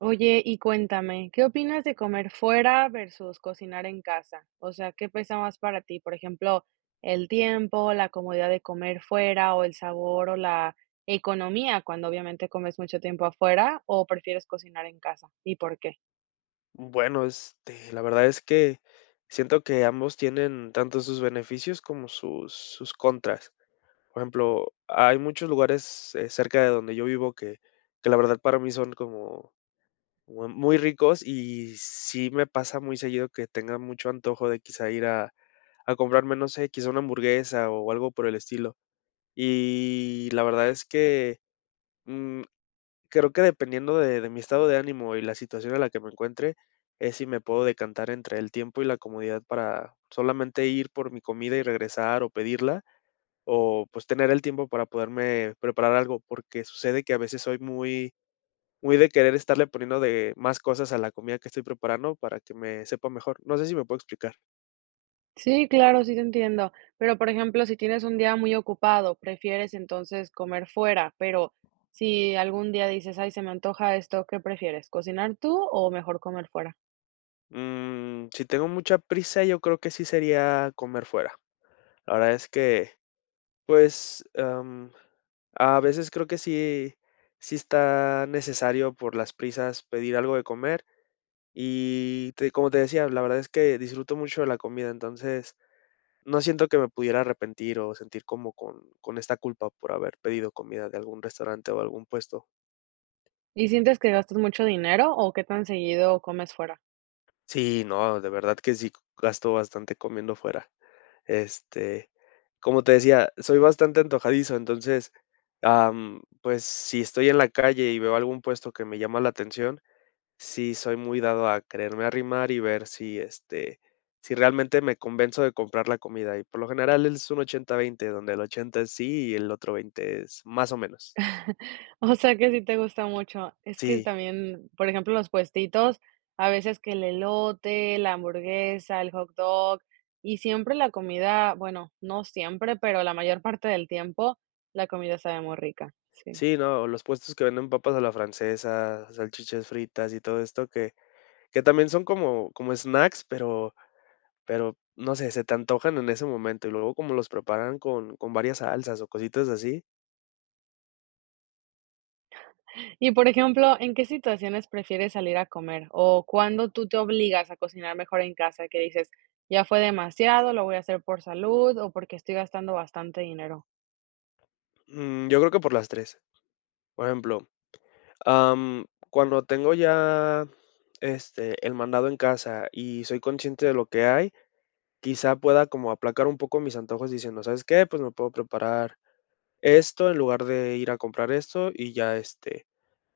Oye, y cuéntame, ¿qué opinas de comer fuera versus cocinar en casa? O sea, ¿qué pesa más para ti? Por ejemplo, el tiempo, la comodidad de comer fuera o el sabor o la economía cuando obviamente comes mucho tiempo afuera o prefieres cocinar en casa y por qué. Bueno, este, la verdad es que siento que ambos tienen tanto sus beneficios como sus contras. Por ejemplo, hay muchos lugares cerca de donde yo vivo que la verdad para mí son como muy ricos y sí me pasa muy seguido que tenga mucho antojo de quizá ir a comprarme, no sé, quizá una hamburguesa o algo por el estilo. Y la verdad es que creo que dependiendo de mi estado de ánimo y la situación en la que me encuentre, es si me puedo decantar entre el tiempo y la comodidad para solamente ir por mi comida y regresar o pedirla, o, pues, tener el tiempo para poderme preparar algo, porque sucede que a veces soy muy muy de querer estarle poniendo de más cosas a la comida que estoy preparando para que me sepa mejor. No sé si me puedo explicar. Sí, claro, sí te entiendo. Pero por ejemplo, si tienes un día muy ocupado, prefieres entonces comer fuera, pero si algún día dices, ay, se me antoja esto, ¿qué prefieres? ¿Cocinar tú o mejor comer fuera? Si tengo mucha prisa, yo creo que sí sería comer fuera. La verdad es que, pues, a veces creo que sí está necesario por las prisas pedir algo de comer y te como te decía, la verdad es que disfruto mucho de la comida, entonces no siento que me pudiera arrepentir o sentir como con esta culpa por haber pedido comida de algún restaurante o algún puesto. ¿Y sientes que gastas mucho dinero o qué tan seguido comes fuera? Sí, no, de verdad que sí gasto bastante comiendo fuera. Este, como te decía, soy bastante antojadizo, entonces, pues, si estoy en la calle y veo algún puesto que me llama la atención, sí soy muy dado a quererme arrimar y ver si, este, si realmente me convenzo de comprar la comida, y por lo general es un 80/20, donde el 80 es sí y el otro 20 es más o menos. O sea, que sí te gusta mucho. Es que Sí, también, por ejemplo, los puestitos, a veces que el elote, la hamburguesa, el hot dog, y siempre la comida, bueno, no siempre, pero la mayor parte del tiempo, la comida sabe muy rica, sí. sí, no, los puestos que venden papas a la francesa, salchichas fritas y todo esto que también son como snacks, Pero, no sé, se te antojan en ese momento, y luego como los preparan con varias salsas o cositas así. Y, por ejemplo, ¿en qué situaciones prefieres salir a comer? O, ¿cuándo tú te obligas a cocinar mejor en casa? Que dices: "Ya fue demasiado, lo voy a hacer por salud o porque estoy gastando bastante dinero". Yo creo que por las tres. Por ejemplo, cuando tengo ya, este, el mandado en casa y soy consciente de lo que hay, quizá pueda como aplacar un poco mis antojos diciendo: "¿Sabes qué? Pues me puedo preparar esto en lugar de ir a comprar esto", y ya, este,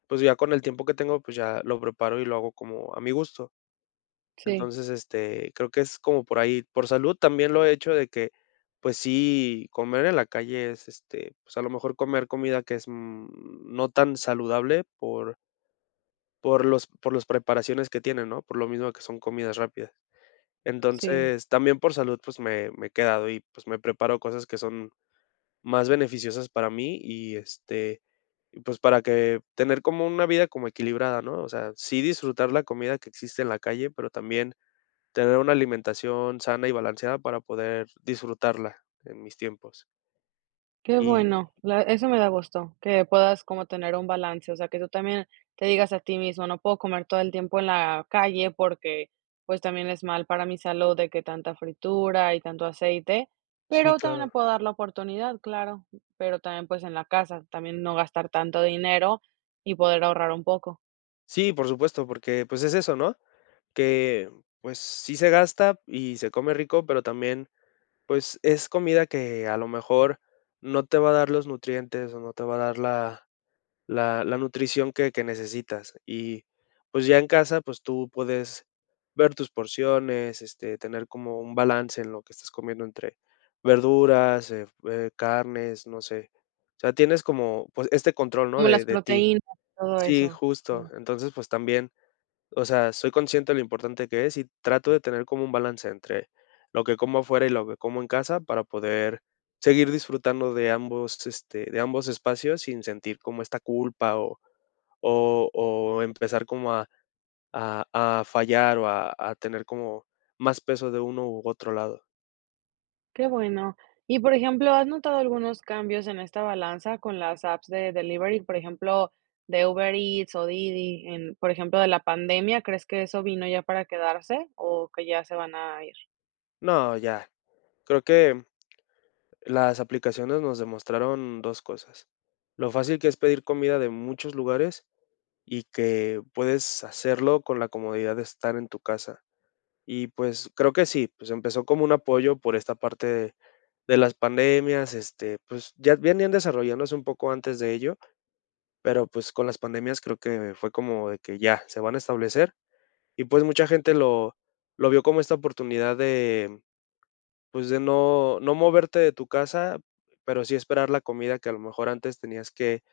pues ya con el tiempo que tengo, pues ya lo preparo y lo hago como a mi gusto. Sí, Entonces, este, creo que es como por ahí. Por salud también lo he hecho de que, pues sí, comer en la calle es, este, pues a lo mejor comer comida que es no tan saludable por, por las preparaciones que tienen, ¿no? Por lo mismo que son comidas rápidas. sí, Entonces, también por salud, pues me he quedado y pues me preparo cosas que son más beneficiosas para mí y este, pues para que tener como una vida como equilibrada, ¿no? O sea, sí disfrutar la comida que existe en la calle, pero también tener una alimentación sana y balanceada para poder disfrutarla en mis tiempos. qué Y bueno, la eso me da gusto, que puedas como tener un balance, o sea, que tú también te digas a ti mismo, no puedo comer todo el tiempo en la calle porque, pues, también es mal para mi salud de que tanta fritura y tanto aceite, sí, pero también le claro. puedo dar la oportunidad, claro, pero también, pues, en la casa, también no gastar tanto dinero y poder ahorrar un poco, Sí, por supuesto, porque, pues, es eso, ¿no? Que, pues, sí se gasta y se come rico, pero también, pues, es comida que a lo mejor no te va a dar los nutrientes, o no te va a dar la nutrición que necesitas. Y pues ya en casa, pues tú puedes ver tus porciones, este, tener como un balance en lo que estás comiendo entre verduras, carnes, no sé. O sea, tienes como pues este control, ¿no? como las De ti. proteínas, todo Sí, eso, justo. sí. Entonces, pues también, o sea, soy consciente de lo importante que es y trato de tener como un balance entre lo que como afuera y lo que como en casa para poder seguir disfrutando de ambos, este, de ambos espacios sin sentir como esta culpa o, o empezar como a, a- a fallar o a tener como más peso de uno u otro lado. Qué bueno. Y por ejemplo, ¿has notado algunos cambios en esta balanza con las apps de delivery, por ejemplo, de Uber Eats o Didi, en, por ejemplo, de la pandemia? ¿Crees que eso vino ya para quedarse o que ya se van a No, ya. Creo que las aplicaciones nos demostraron dos cosas. Lo fácil que es pedir comida de muchos lugares y que puedes hacerlo con la comodidad de estar en tu casa. Y pues creo que sí, pues empezó como un apoyo por esta parte de las pandemias, este, pues ya venían desarrollándose un poco antes de ello. Pero, pues, con las pandemias creo que fue como de que ya, se van a establecer, y, pues, mucha gente lo vio como esta oportunidad de, pues, de no moverte de tu casa, pero sí esperar la comida que a lo mejor antes tenías que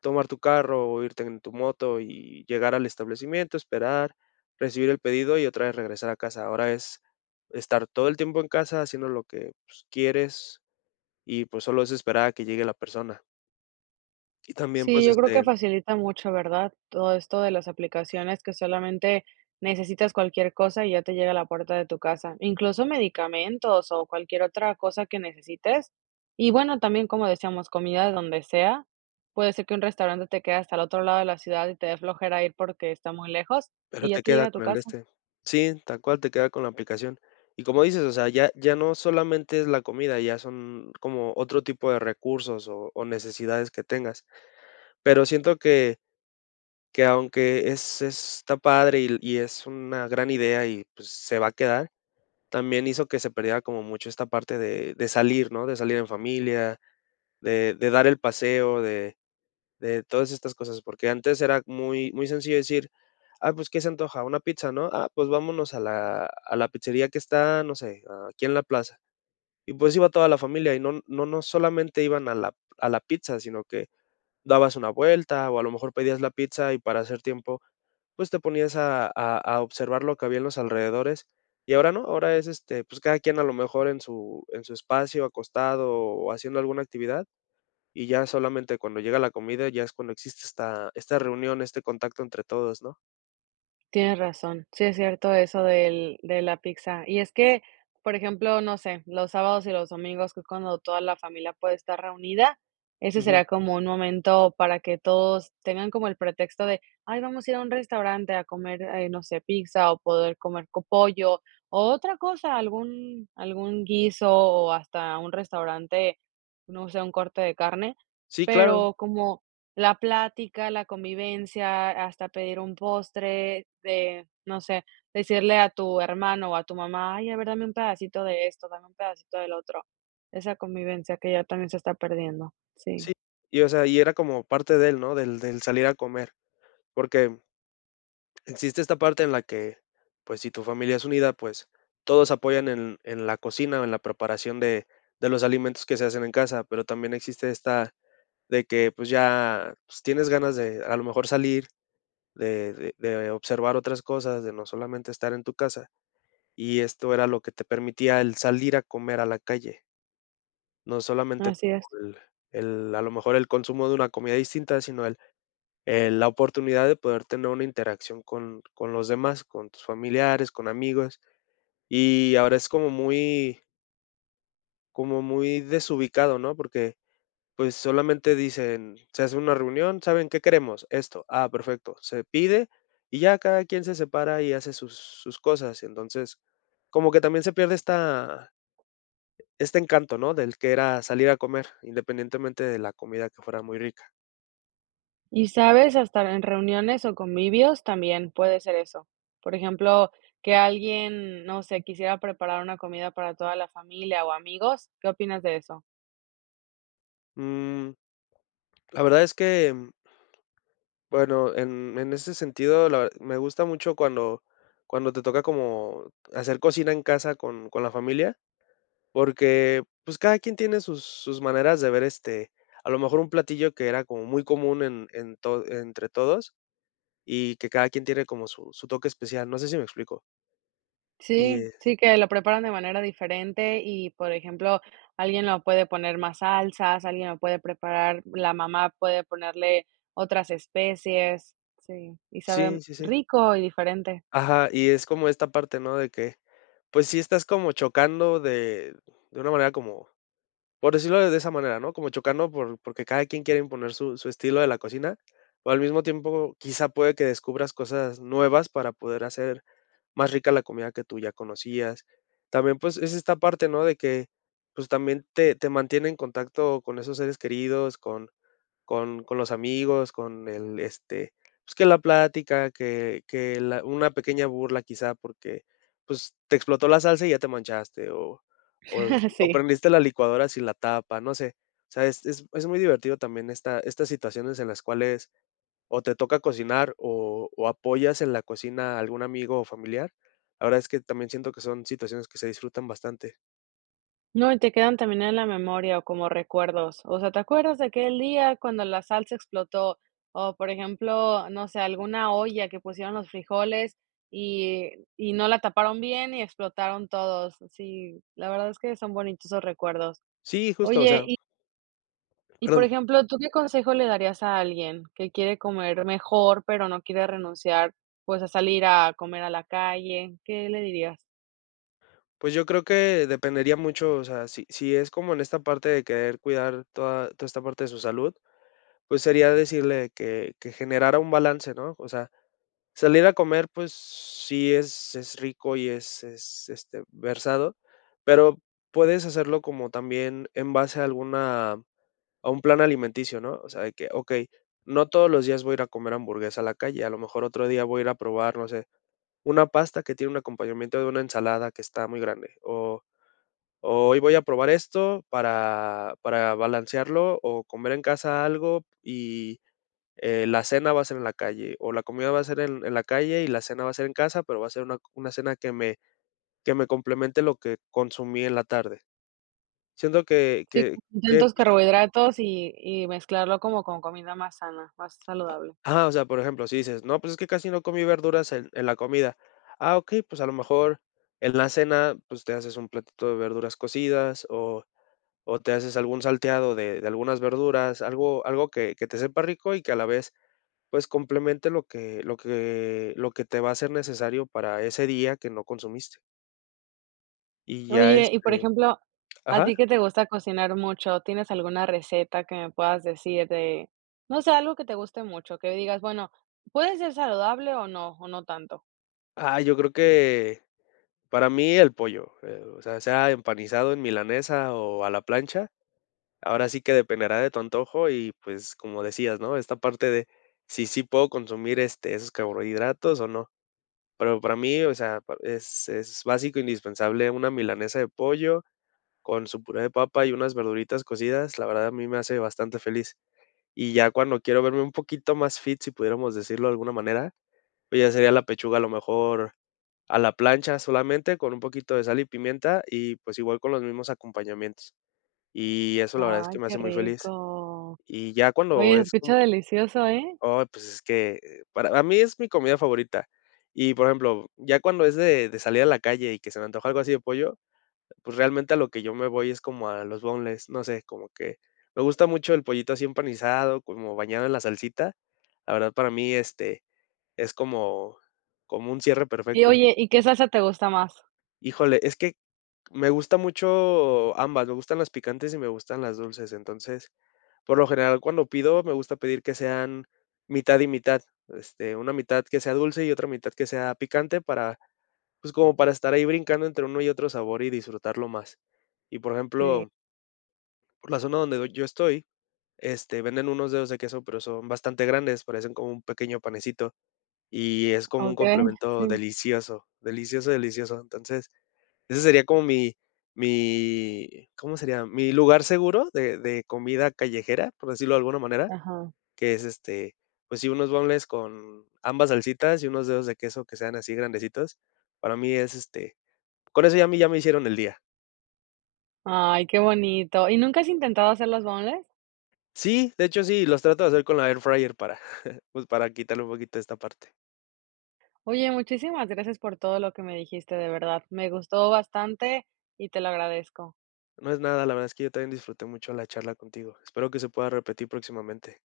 tomar tu carro o irte en tu moto y llegar al establecimiento, esperar, recibir el pedido y otra vez regresar a casa. Ahora es estar todo el tiempo en casa haciendo lo que, pues, quieres y, pues, solo es esperar a que llegue la persona. Y también, Sí, pues, yo creo que este. facilita mucho, ¿verdad? Todo esto de las aplicaciones que solamente necesitas cualquier cosa y ya te llega a la puerta de tu casa, incluso medicamentos o cualquier otra cosa que necesites. Y bueno, también como decíamos, comida de donde sea. Puede ser que un restaurante te quede hasta el otro lado de la ciudad y te dé flojera ir porque está muy lejos Pero y ya te te llega queda a tu con el de casa. este. Sí, tal cual, te queda con la aplicación. Y como dices, o sea, ya no solamente es la comida, ya son como otro tipo de recursos o necesidades que tengas. Pero siento que aunque está padre y es una gran idea y, pues, se va a quedar, también hizo que se perdiera como mucho esta parte de salir, ¿no? De salir en familia, de dar el paseo, de todas estas cosas, porque antes era muy, muy sencillo decir, ah, pues, ¿qué se antoja? Una pizza, ¿no? Ah, pues vámonos a la, pizzería que está, no sé, aquí en la plaza. Y pues iba toda la familia y no, no, no solamente iban a la pizza, sino que dabas una vuelta o a lo mejor pedías la pizza y para hacer tiempo, pues te ponías a, a observar lo que había en los alrededores. Y ahora no, ahora es este, pues cada quien a lo mejor en su, espacio, acostado o haciendo alguna actividad y ya solamente cuando llega la comida, ya es cuando existe esta reunión, este contacto entre todos, ¿no? Tienes razón. Sí, es cierto eso del de la pizza. Y es que, por ejemplo, no sé, los sábados y los domingos, que es cuando toda la familia puede estar reunida, ese Ujú. será como un momento para que todos tengan como el pretexto de: "Ay, vamos a ir a un restaurante a comer, no sé, pizza o poder comer co pollo o otra cosa, algún guiso o hasta un restaurante, no sé, un corte de carne", Sí, claro, pero como la plática, la convivencia, hasta pedir un postre, de, no sé, decirle a tu hermano o a tu mamá: "Ay, a ver, dame un pedacito de esto, dame un pedacito del otro". Esa convivencia que ya también se está perdiendo. Sí, sí. Y, o sea, y era como parte de él, ¿no? Del salir a comer, porque existe esta parte en la que, pues, si tu familia es unida, pues, todos apoyan en la cocina o en la preparación de los alimentos que se hacen en casa, pero también existe esta de que, pues, ya, pues, tienes ganas de, a lo mejor, salir, de de observar otras cosas, de no solamente estar en tu casa. Y esto era lo que te permitía el salir a comer a la calle, no solamente así es. como el a lo mejor el consumo de una comida distinta, sino el la oportunidad de poder tener una interacción con los demás, con tus familiares, con amigos. Y ahora es como muy desubicado, ¿no? Porque, pues, solamente dicen, se hace una reunión, ¿saben qué queremos? Esto, ah, perfecto, se pide y ya cada quien se separa y hace sus cosas. Entonces, como que también se pierde esta Este encanto, ¿no? Del que era salir a comer, independientemente de la comida que fuera muy rica. Y, ¿sabes? Hasta en reuniones o convivios también puede ser eso. Por ejemplo, que alguien, no sé, quisiera preparar una comida para toda la familia o amigos, ¿qué opinas de eso? Mm, la verdad es que, bueno, en ese sentido, me gusta mucho cuando te toca como hacer cocina en casa con la familia, porque, pues, cada quien tiene sus maneras de ver, este, a lo mejor un platillo que era como muy común en to entre todos, y que cada quien tiene como su toque especial, no sé si me explico. Y Sí, es sí, que lo preparan de manera diferente y, por ejemplo, alguien lo puede poner más salsas, alguien lo puede preparar, la mamá puede ponerle otras especies, sí, y sabe Sí, sí, sí. rico y diferente. Ajá, y es como esta parte, ¿no? De que, pues sí estás como chocando de una manera como, por decirlo de esa manera, ¿no? Como chocando porque cada quien quiere imponer su estilo de la cocina, o al mismo tiempo quizá puede que descubras cosas nuevas para poder hacer más rica la comida que tú ya conocías. También pues es esta parte, ¿no? De que pues también te mantiene en contacto con esos seres queridos, con, con los amigos, con el, este, pues, que la plática, que la una pequeña burla quizá porque, pues, te explotó la salsa y ya te manchaste, o o s o Sí. prendiste la licuadora sin la tapa, no sé. O sea, es muy divertido también estas situaciones en las cuales o te toca cocinar o apoyas en la cocina a algún amigo o familiar. La verdad es que también siento que son situaciones que se disfrutan bastante. No, y te quedan también en la memoria o como recuerdos. O sea, ¿te acuerdas de aquel día cuando la salsa explotó? O, por ejemplo, no sé, alguna olla que pusieron los frijoles y, y no la taparon bien y explotaron todos. Sí, la verdad es que son bonitos esos recuerdos. Sí, justo, o Oye, sea y por perdón. ejemplo, ¿tú qué consejo le darías a alguien que quiere comer mejor, pero no quiere renunciar, pues, a salir a comer a la calle? ¿Qué le dirías? Pues yo creo que dependería mucho, o sea, si es como en esta parte de querer cuidar toda esta parte de su salud, pues sería decirle que generara un balance, ¿no? O sea, salir a comer, pues sí es rico y es, versado, pero puedes hacerlo como también en base a alguna a un plan alimenticio, ¿no? O sea, de que, okey, no todos los días voy a ir a comer hamburguesa a la calle, a lo mejor otro día voy a ir a probar, no sé, una pasta que tiene un acompañamiento de una ensalada que está muy grande, o hoy voy a probar esto para balancearlo, o comer en casa algo y, la cena va a ser en la calle, o la comida va a ser en la calle y la cena va a ser en casa, pero va a ser una cena que me complemente lo que consumí en la tarde. Siento que Sí, que con que, tantos pues carbohidratos y mezclarlo como con comida más sana, más saludable. ajá, o sea, por ejemplo, si dices: "No, pues, es que casi no comí verduras en la comida". Ah, ok pues, a lo mejor en la cena, pues, te haces un platito de verduras cocidas o te haces algún salteado de algunas verduras, algo que te sepa rico y que a la vez, pues, complemente lo que te va a ser necesario para ese día que no consumiste. Y ya, Oye, y por ejemplo, a ajá. ti que te gusta cocinar mucho, ¿tienes alguna receta que me puedas decir de, no sé, algo que te guste mucho, que digas, bueno, puede ser saludable o no tanto? Ah, yo creo que para mí el pollo, o sea, sea empanizado en milanesa o a la plancha, ahora sí que dependerá de tu antojo y, pues, como decías, ¿no? Esta parte de si sí puedo consumir, esos carbohidratos o no. Pero para mí, o sea, pa es básico, indispensable una milanesa de pollo con su puré de papa y unas verduritas cocidas, la verdad a mí me hace bastante feliz. Y ya cuando quiero verme un poquito más fit, si pudiéramos decirlo de alguna manera, pues ya sería la pechuga a lo mejor a la plancha solamente con un poquito de sal y pimienta y, pues, igual con los mismos acompañamientos. Y eso la verdad es que Ay, me qué hace muy feliz. rico. Y ya cuando Oye, se es escucha como delicioso, ¿eh? Oh, pues, es que, para a mí es mi comida favorita. Y, por ejemplo, ya cuando es de salir a la calle y que se me antoja algo así de pollo, pues, realmente a lo que yo me voy es como a los boneless, no sé, como que me gusta mucho el pollito así empanizado, como bañado en la salsita. La verdad, para mí, es como un cierre Y perfecto. oye, ¿y qué salsa te gusta más? Híjole, es que me gusta mucho ambas, me gustan las picantes y me gustan las dulces, entonces, por lo general, cuando pido, me gusta pedir que sean mitad y mitad, una mitad que sea dulce y otra mitad que sea picante para, pues, como para estar ahí brincando entre uno y otro sabor y disfrutarlo más. Y, por Sí, ejemplo, por la zona donde do yo estoy, venden unos dedos de queso, pero son bastante grandes, parecen como un pequeño panecito, y es como un okey, sí, complemento delicioso, delicioso, delicioso. Entonces, ese sería como mi, ¿cómo sería? Mi lugar seguro de comida callejera, por decirlo de alguna manera, ajá. que es, pues sí, unos boneless con ambas salsitas y unos dedos de queso que sean así grandecitos. Para mí es, con eso ya a mí ya me hicieron el día. Ay, qué bonito, ¿y nunca has intentado hacer los boneless? Sí, de hecho sí, los trato de hacer con la air fryer para, pues, para quitarle un poquito esta parte. Oye, muchísimas gracias por todo lo que me dijiste, de verdad, me gustó bastante y te lo agradezco. No es nada, la verdad es que yo también disfruté mucho la charla contigo. Espero que se pueda repetir próximamente.